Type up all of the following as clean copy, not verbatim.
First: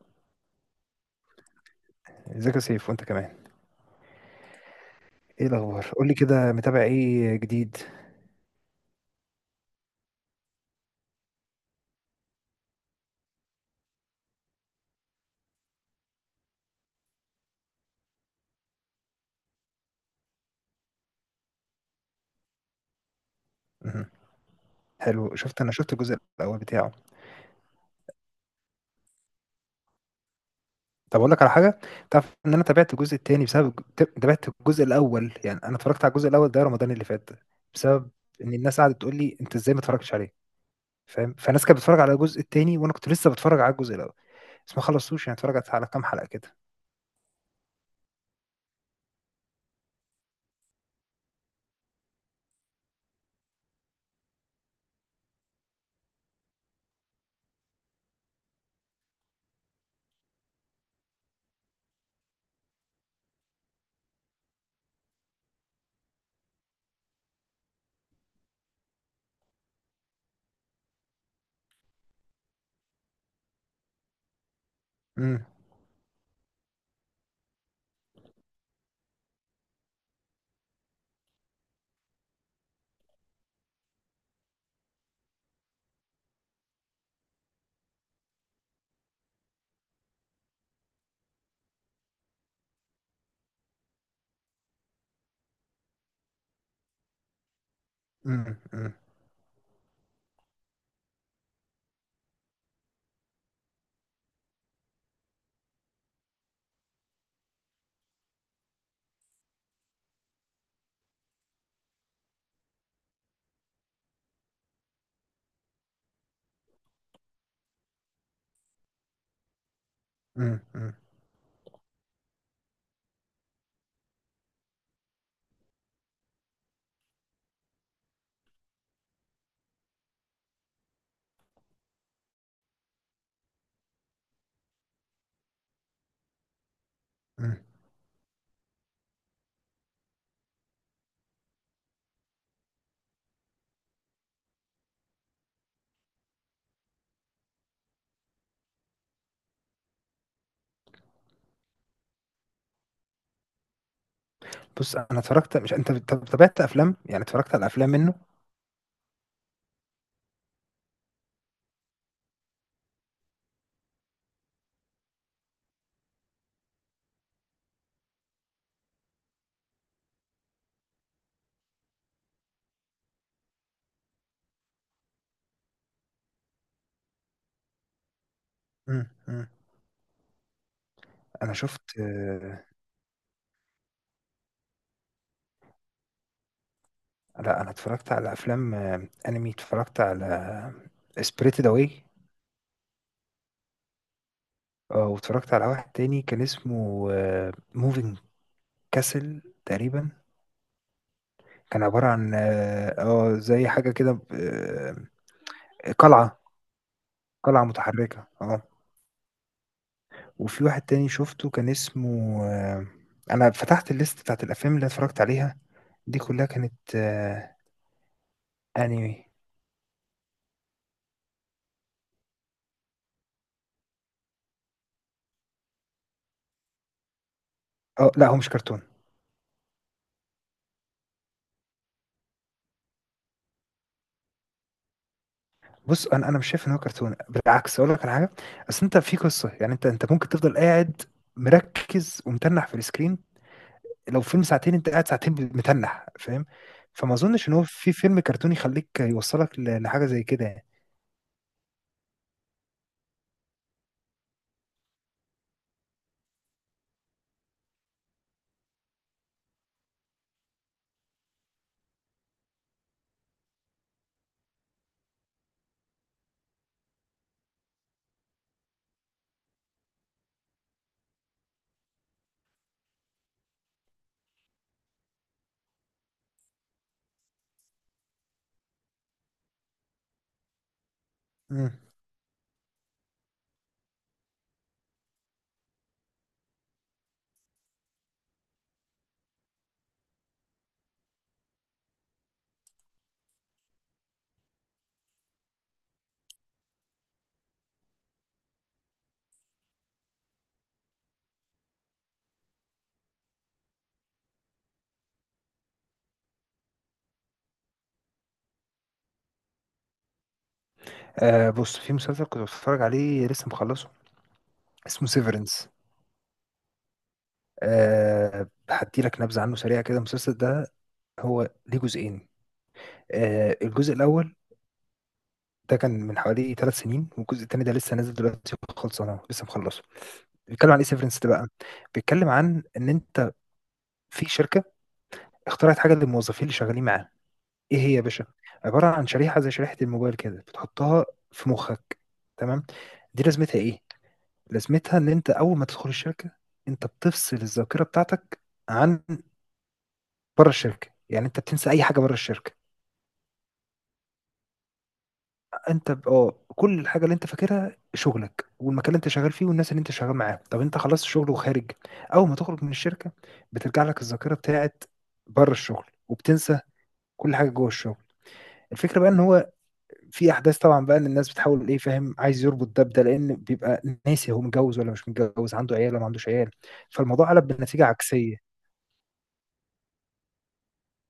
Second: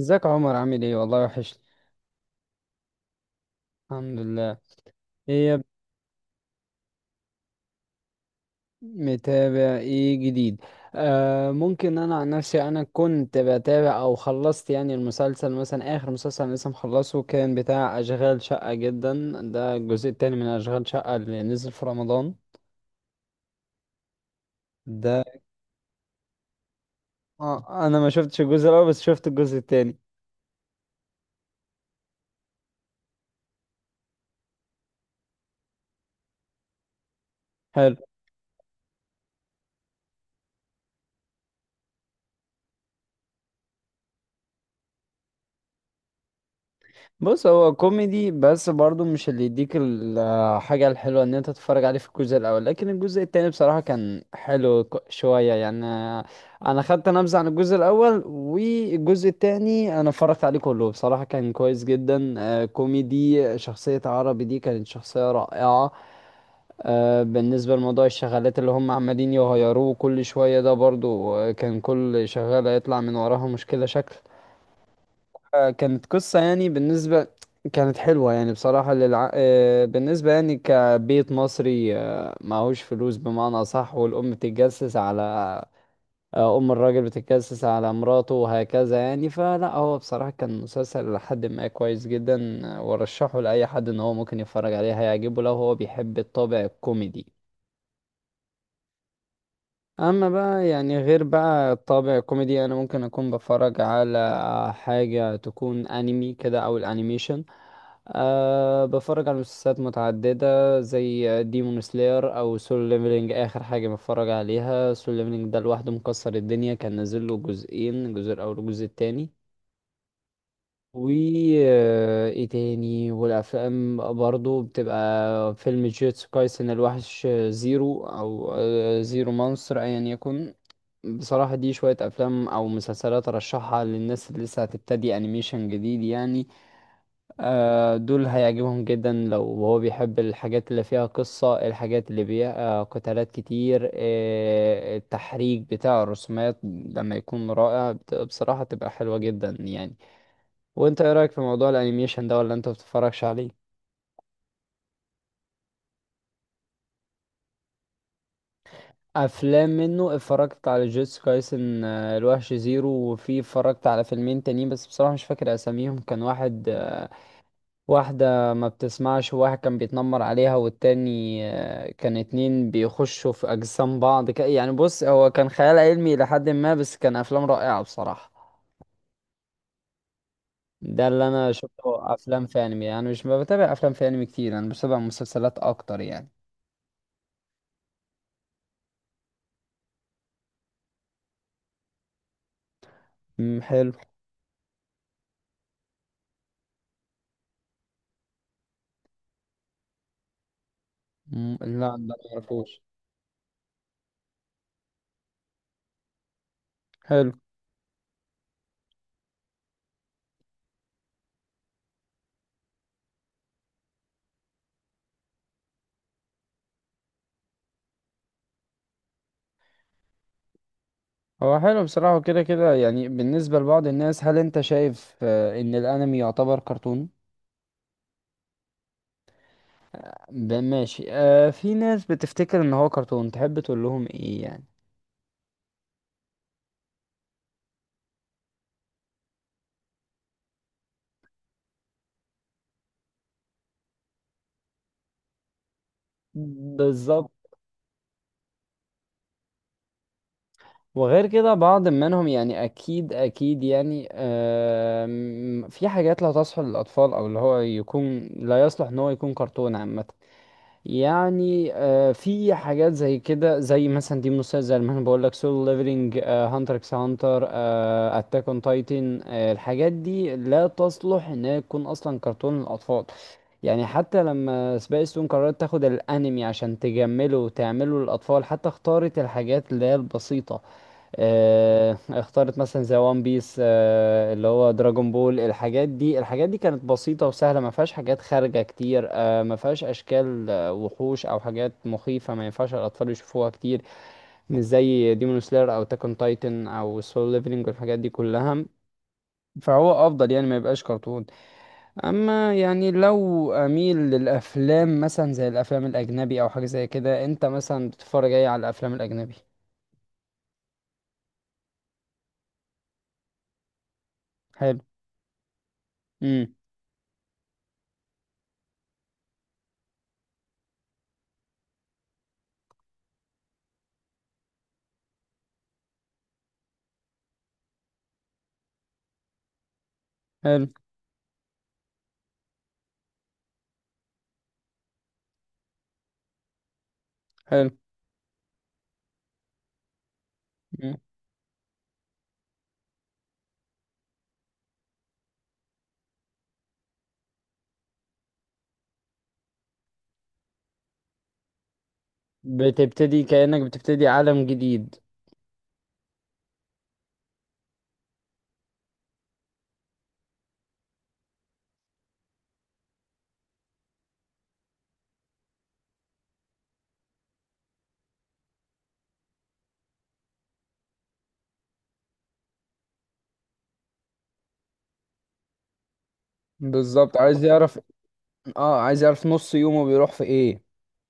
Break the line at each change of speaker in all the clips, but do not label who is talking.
ازيك يا عمر، عامل ايه؟ والله وحشني.
ازيك يا سيف، وانت كمان؟
الحمد لله.
ايه
ايه يا ب-
الاخبار؟ قول لي كده، متابع ايه جديد؟
متابع ايه جديد؟ آه، ممكن. انا عن نفسي، انا كنت بتابع او خلصت يعني المسلسل، مثلا اخر مسلسل أنا لسه مخلصه كان بتاع اشغال شقة جدا. ده الجزء التاني من اشغال شقة اللي نزل في رمضان
مهم. حلو،
ده.
شفت، انا شفت الجزء الاول بتاعه.
آه، انا ما شفتش الجزء الاول بس شفت الجزء التاني.
طب اقول لك على حاجه، تعرف ان انا تابعت الجزء الثاني بسبب تابعت الجزء الاول. يعني انا اتفرجت على الجزء الاول ده رمضان اللي فات، بسبب ان الناس قعدت تقول لي انت ازاي ما اتفرجتش عليه، فاهم؟ فالناس كانت بتتفرج على الجزء الثاني وانا كنت لسه بتفرج على الجزء الاول، بس ما خلصتوش، يعني اتفرجت على كام حلقه كده.
بص، هو كوميدي بس برضو مش اللي يديك الحاجة الحلوة ان انت تتفرج عليه في الجزء الاول، لكن الجزء التاني بصراحة كان حلو شوية يعني. انا خدت نبذة عن الجزء الاول، والجزء التاني انا اتفرجت عليه كله، بصراحة كان كويس جدا. كوميدي. شخصية عربي دي كانت شخصية رائعة. بالنسبة لموضوع الشغالات اللي هم عمالين يغيروه كل شوية ده، برضو كان كل شغالة يطلع من وراها مشكلة شكل.
امم.
كانت قصة يعني، بالنسبة كانت حلوة يعني بصراحة للع... آه، بالنسبة يعني كبيت مصري، معهوش فلوس بمعنى صح، والأم بتتجسس على أم الراجل بتتجسس على مراته وهكذا يعني. فلا هو بصراحة كان مسلسل لحد ما كويس جدا. وأرشحه لأي حد إن هو ممكن يتفرج عليه، هيعجبه لو هو بيحب الطابع الكوميدي.
امم. امم.
اما بقى يعني غير بقى طابع كوميدي، انا ممكن اكون بتفرج على حاجة تكون انمي كده او الانيميشن. أه، بتفرج على مسلسلات متعددة زي ديمون سلاير او سول ليفلينج. اخر حاجة بتفرج عليها سول ليفلينج ده، لوحده مكسر الدنيا، كان نازل له جزئين الجزء الاول والجزء التاني.
امم. امم.
و ايه تاني، والافلام برضو بتبقى فيلم جيتسو كايسن الوحش زيرو، او زيرو مانستر ايا يكن. بصراحة دي شوية أفلام أو مسلسلات أرشحها للناس اللي لسه هتبتدي أنيميشن جديد يعني.
أمم.
دول هيعجبهم جدا لو هو بيحب الحاجات اللي فيها قصة، الحاجات اللي فيها قتالات كتير، التحريك بتاع الرسومات لما يكون رائع بصراحة تبقى حلوة جدا يعني. وأنت إيه رأيك في موضوع الأنيميشن ده، ولا أنت بتتفرجش عليه؟
بص، انا اتفرجت. مش انت، طب تابعت افلام، يعني اتفرجت على افلام منه؟
افلام منه اتفرجت على جيتس كايسن الوحش زيرو، وفي اتفرجت على فيلمين تانيين بس بصراحة مش فاكر اساميهم. كان واحد، واحدة ما بتسمعش وواحد كان بيتنمر عليها، والتاني كان اتنين بيخشوا في أجسام بعض يعني. بص هو كان خيال علمي لحد ما بس كان أفلام رائعة بصراحة.
امم. أمم.
ده اللي أنا
انا شفت
شفته أفلام في أنمي يعني. مش ما بتابع أفلام في أنمي كتير، أنا بتابع مسلسلات أكتر يعني.
لا، انا اتفرجت على افلام انمي. اتفرجت على سبريتد اواي.
أمم، حلو.
اه، واتفرجت على واحد تاني كان اسمه موفينج كاسل تقريبا.
أمم،
كان
لا ده
عبارة
ما
عن
اعرفوش.
زي حاجة كده، قلعة
حلو.
قلعة متحركة، اه. وفي واحد تاني شفته كان اسمه انا فتحت الليست بتاعت الافلام اللي اتفرجت عليها، دي كلها كانت انمي.
هو حلو بصراحة كده كده يعني. بالنسبة لبعض الناس هل أنت شايف إن الأنمي يعتبر كرتون؟
اه، لا هو مش كرتون.
ماشي. آه، في ناس بتفتكر إن هو كرتون، تحب تقول لهم إيه يعني؟
بص، انا مش شايف ان هو كرتون. بالعكس، اقول لك على حاجه. اصل انت في قصه، يعني انت ممكن تفضل قاعد مركز ومتنح في السكرين. لو فيلم ساعتين، انت قاعد ساعتين متنح، فاهم؟ فما
بالظبط.
اظنش ان هو في فيلم كرتوني يخليك يوصلك لحاجه زي كده يعني.
وغير كده بعض منهم يعني، اكيد اكيد يعني في حاجات لا تصلح للاطفال، او اللي هو يكون لا يصلح ان هو يكون كرتون عامه يعني. في حاجات زي كده زي مثلا، دي مسلسل زي ما انا بقول لك سولو ليفلنج، هانتر اكس هانتر، اتاك اون تايتن. الحاجات دي لا تصلح انها تكون اصلا كرتون للاطفال يعني. حتى لما سبايس تون قررت تاخد الانمي عشان تجمله وتعمله للاطفال، حتى اختارت الحاجات اللي هي البسيطة.
مم.
اخترت مثلا زي وان بيس، اللي هو دراجون بول. الحاجات دي، الحاجات دي كانت بسيطة وسهلة، ما فيهاش حاجات خارجة كتير، ما فيهاش اشكال، وحوش او حاجات مخيفة ما ينفعش الاطفال يشوفوها كتير. مش زي ديمون سلاير او تاكون تايتن او سول ليفلنج والحاجات دي كلها. فهو افضل يعني ما يبقاش كرتون. اما يعني لو اميل للافلام مثلا زي الافلام الاجنبي او حاجة زي كده، انت مثلا بتتفرج ايه على الافلام الاجنبي؟
بص، في مسلسل كنت بتفرج عليه لسه مخلصه،
حلو.
اسمه سيفرنس.
امم.
هدي لك نبذه عنه سريعه كده، المسلسل ده هو ليه جزئين. الجزء الاول ده كان من حوالي 3 سنين، والجزء التاني ده لسه نازل دلوقتي، خلصانه لسه مخلصه.
حلو.
بيتكلم عن ايه سيفرنس ده بقى؟ بيتكلم عن ان انت في شركه اخترعت حاجه للموظفين اللي شغالين معاها.
حلو.
ايه هي يا باشا؟ عباره عن شريحه، زي شريحه الموبايل كده، بتحطها في مخك. تمام؟ دي لازمتها ايه؟ لازمتها ان انت اول ما تدخل الشركه، انت بتفصل الذاكره بتاعتك عن بره الشركه، يعني انت بتنسى اي حاجه بره الشركه.
بتبتدي كأنك بتبتدي عالم جديد.
انت كل الحاجه اللي انت فاكرها شغلك والمكان اللي انت شغال فيه والناس اللي انت شغال معاهم. طب انت خلصت شغل وخارج، اول ما تخرج من الشركه، بترجع لك الذاكره بتاعت بره الشغل، وبتنسى كل حاجه جوه الشغل. الفكره بقى ان هو في احداث طبعا بقى، ان الناس بتحاول ايه، فاهم؟ عايز يربط ده بده، لان بيبقى ناسي هو متجوز ولا مش متجوز، عنده عيال ولا ما عندوش عيال.
بالظبط،
فالموضوع
عايز
قلب
يعرف.
بنتيجه عكسيه.
اه عايز يعرف نص يومه بيروح في ايه.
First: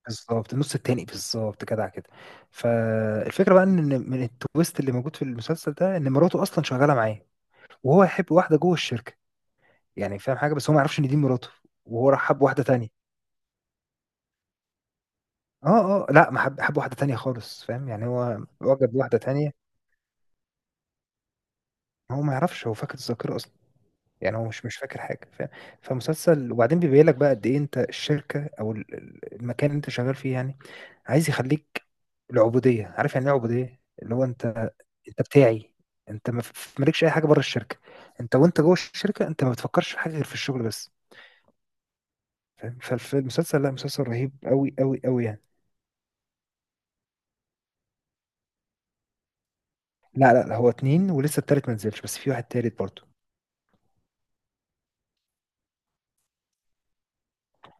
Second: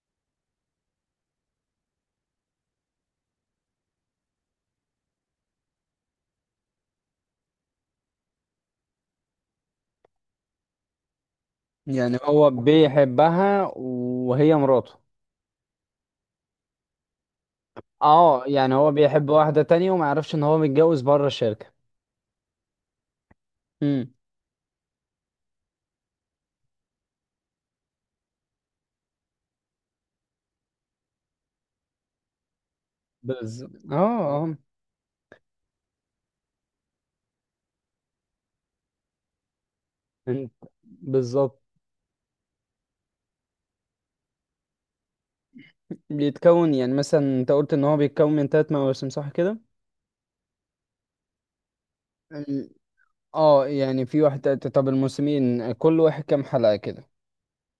بالظبط، النص التاني بالظبط كده كده. فالفكره بقى ان من التويست اللي موجود في المسلسل ده ان مراته اصلا شغاله معاه، وهو يحب واحده جوه الشركه. يعني فاهم حاجه، بس هو ما يعرفش ان دي مراته، وهو
يعني
راح حب
هو
واحده تانية.
بيحبها وهي مراته.
اه، اه، لا، ما حب واحده تانية خالص، فاهم؟ يعني هو
اه يعني هو
وجد واحده
بيحب
تانية.
واحدة تانية وما يعرفش ان هو متجوز بره الشركة.
هو ما يعرفش، هو فاقد الذاكره اصلا،
امم.
يعني هو مش فاكر حاجه، فاهم؟ فمسلسل، وبعدين بيبين لك بقى قد ايه انت الشركه او المكان اللي انت شغال فيه، يعني عايز يخليك العبوديه، عارف يعني ايه عبوديه؟
بالظبط. اه
اللي هو انت،
آه.
انت بتاعي، انت ما ف- مالكش اي حاجه بره الشركه، انت وانت جوه الشركه انت ما بتفكرش في حاجه غير في
انت.
الشغل بس،
بالظبط.
فاهم؟ فالمسلسل، لا، مسلسل رهيب قوي قوي قوي يعني.
بيتكون يعني مثلا، انت قلت ان هو بيتكون من 3 مواسم صح كده؟
لا لا لا، هو اتنين ولسه التالت ما نزلش، بس في واحد
ال-
تالت برضه.
اه يعني في واحد تالت. طب الموسمين كل واحد كام حلقة كده؟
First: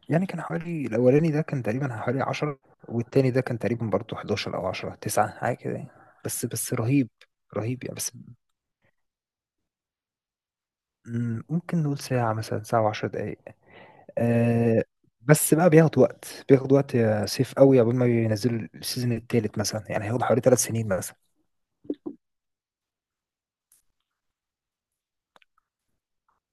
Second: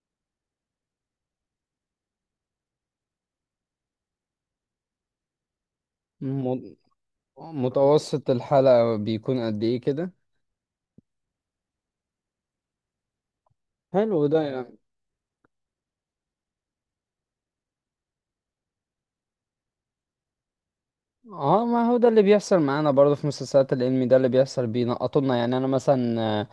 يعني كان حوالي الأولاني ده كان تقريبا حوالي 10، والتاني ده كان تقريبا برضه 11 أو 10 تسعة حاجة كده يعني. بس
م-
بس رهيب، رهيب يعني بس.
متوسط الحلقة بيكون قد ايه كده؟
ممكن نقول ساعة مثلا، ساعة وعشر دقايق.
حلو ده يعني.
آه بس بقى بياخد وقت، بياخد وقت يا سيف قوي، قبل ما ينزلوا السيزون التالت مثلا، يعني هياخد حوالي 3 سنين مثلا.
اه، ما هو ده اللي بيحصل معانا برضه في مسلسلات الانمي. ده اللي بيحصل، بينقطولنا يعني. انا مثلا آه،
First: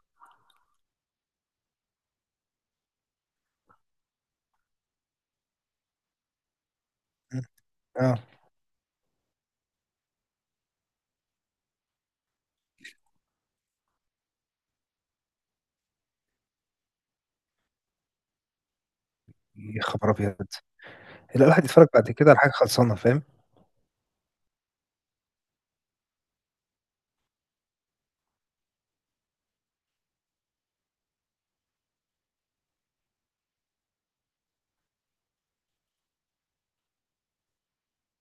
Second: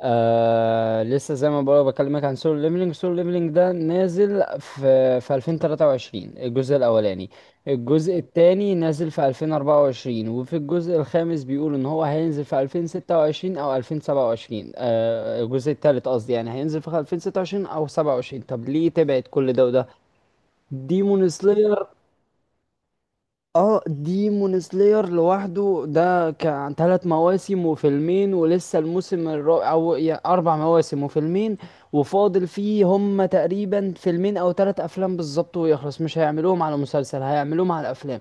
لسه زي ما بقول بكلمك عن سولو ليفلينج. سولو ليفلينج ده نازل في 2023 الجزء الاولاني.
مم.
الجزء
اه،
التاني نازل في 2024. وفي الجزء الخامس بيقولوا ان هو هينزل في 2026 او 2027، الجزء التالت قصدي يعني، هينزل في 2026 او 27. طب ليه تبعد كل ده
يا
وده؟
خبر ابيض.
ديمون
لا، الواحد يتفرج
سلاير.
بعد كده على حاجه خلصانه، فاهم؟
اه ديمون سلاير لوحده ده كان 3 مواسم وفيلمين، ولسه الموسم الرابع، او 4 مواسم وفيلمين. وفاضل فيه هم تقريبا فيلمين او 3 افلام بالظبط ويخلص. مش هيعملوهم على مسلسل، هيعملوهم على افلام.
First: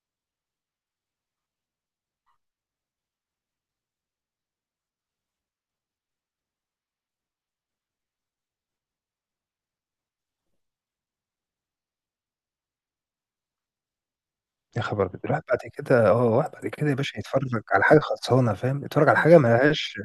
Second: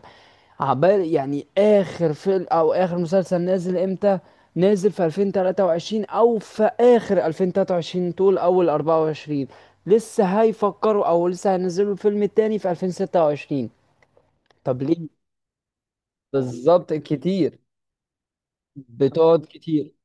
عبال يعني اخر فيلم او اخر مسلسل نازل امتى. نازل في 2023 او في اخر 2023 طول اول 24. لسه هيفكروا، او لسه هينزلوا الفيلم التاني في 2026.
يا
طب
خبر
ليه؟
ابيض، الواحد بعد كده الواحد بعد كده
بالظبط
يا باشا يتفرج
كتير.
على حاجه خلصانه، فاهم؟ يتفرج على حاجه
بتقعد
ما
كتير.
لهاش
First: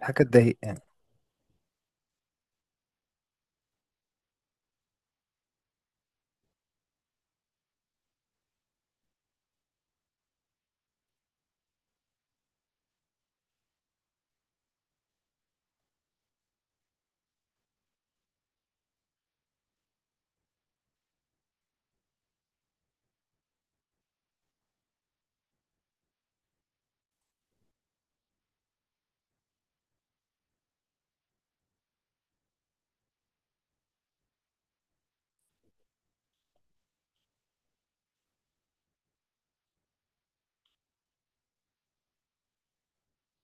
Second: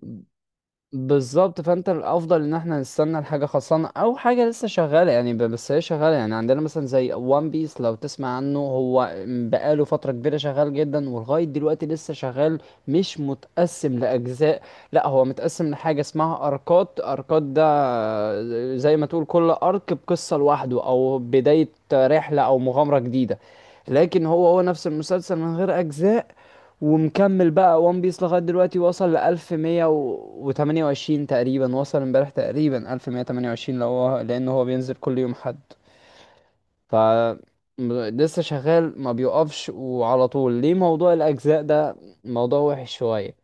حاجه، تضايق يعني.
بالظبط. فانت الافضل ان احنا نستنى الحاجه خلصانه، او حاجه لسه شغاله يعني. بس هي شغاله يعني، عندنا مثلا زي وان بيس. لو تسمع عنه، هو بقاله فتره كبيره شغال جدا، ولغايه دلوقتي لسه شغال. مش متقسم لاجزاء، لا هو متقسم لحاجه اسمها اركات. اركات ده زي ما تقول كل ارك بقصه لوحده، او بدايه رحله او مغامره جديده. لكن هو هو نفس المسلسل من غير اجزاء. ومكمل بقى وان بيس لغاية دلوقتي، وصل لـ1128 تقريبا، وصل امبارح تقريبا 1128، لو هو، لأن هو بينزل كل يوم حد. ف لسه شغال ما بيقفش وعلى طول. ليه موضوع الأجزاء ده موضوع وحش شوية.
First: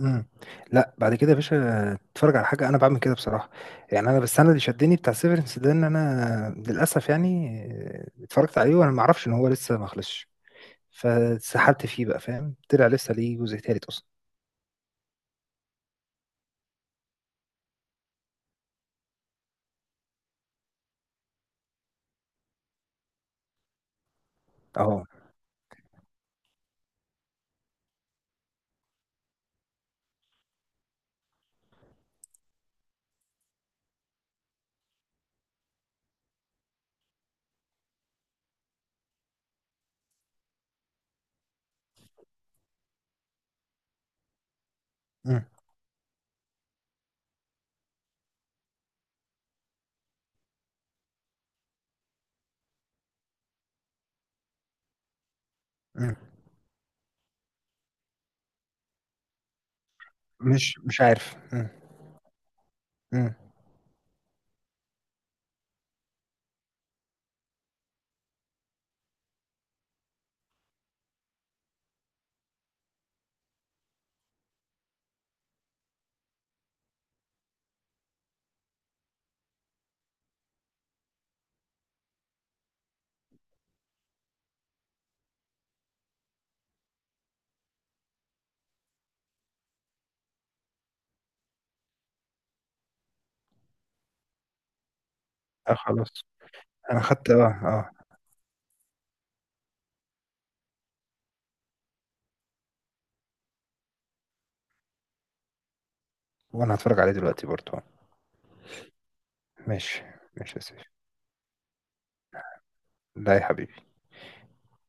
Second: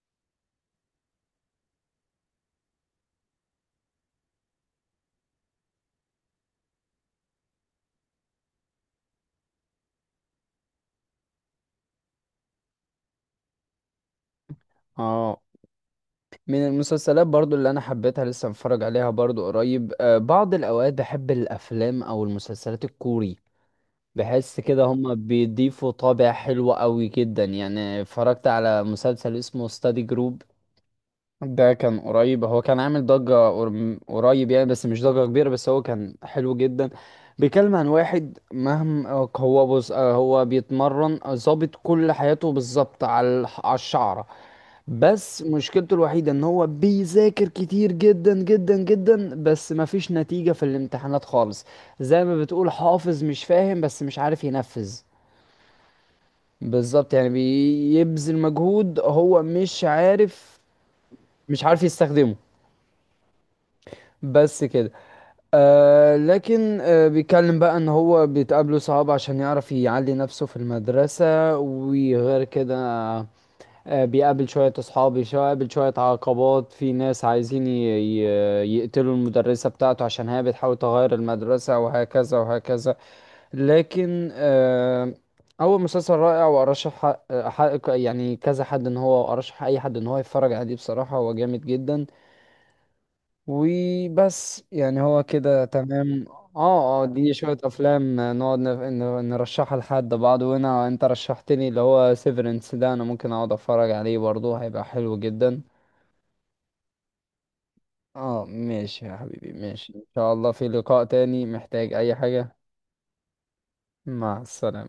امم. لا، بعد كده يا باشا اتفرج على حاجه، انا بعمل كده بصراحه. يعني انا بس انا اللي شدني بتاع سيفرنس ده ان انا للاسف يعني اتفرجت عليه وانا ما اعرفش ان هو لسه ما خلصش، فسحلت فيه بقى، فاهم؟ طلع لسه ليه جزء تالت اصلا.
اه، من المسلسلات برضو اللي أنا حبيتها لسه متفرج عليها برضو قريب، بعض الأوقات بحب الأفلام أو المسلسلات الكوري. بحس كده
اهو.
هما بيضيفوا طابع حلو قوي جدا يعني. اتفرجت على مسلسل اسمه ستادي جروب، ده كان قريب. هو كان عامل ضجة قريب يعني، بس مش ضجة كبيرة، بس هو كان حلو جدا. بيتكلم عن واحد مهما هو بص، هو بيتمرن ظابط كل حياته بالظبط على على الشعرة. بس
امم.
مشكلته الوحيدة ان هو بيذاكر كتير جدا جدا جدا، بس مفيش نتيجة في الامتحانات خالص. زي ما بتقول حافظ مش فاهم، بس مش عارف ينفذ.
امم.
بالظبط، يعني بيبذل مجهود هو مش عارف.
مش عارف،
مش
امم.
عارف يستخدمه.
امم.
بس كده. آه، لكن آه بيتكلم بقى ان هو بتقابله صعاب عشان يعرف يعلي نفسه في المدرسة، وغير كده بيقابل شوية اصحاب، بيقابل شوية عقبات، في ناس عايزين يقتلوا المدرسة بتاعته عشان هي بتحاول تغير المدرسة وهكذا وهكذا. لكن اول مسلسل رائع، وارشح يعني كذا حد ان هو، ارشح اي حد ان هو يتفرج عليه بصراحة هو جامد جدا. وبس يعني هو كده
اه، خلاص.
تمام.
انا
اه اه،
خدت
دي شوية افلام نقعد نرشحها لحد بعض. وانا انت رشحتني اللي هو سيفرنس ده، انا ممكن اقعد اتفرج عليه برضه هيبقى حلو جدا.
وانا هتفرج عليه دلوقتي برضه.
اه ماشي يا حبيبي، ماشي ان
ماشي.
شاء الله
ماشي يا
في
سيف.
لقاء تاني، محتاج اي حاجة.
لا يا حبيبي.
مع السلامة.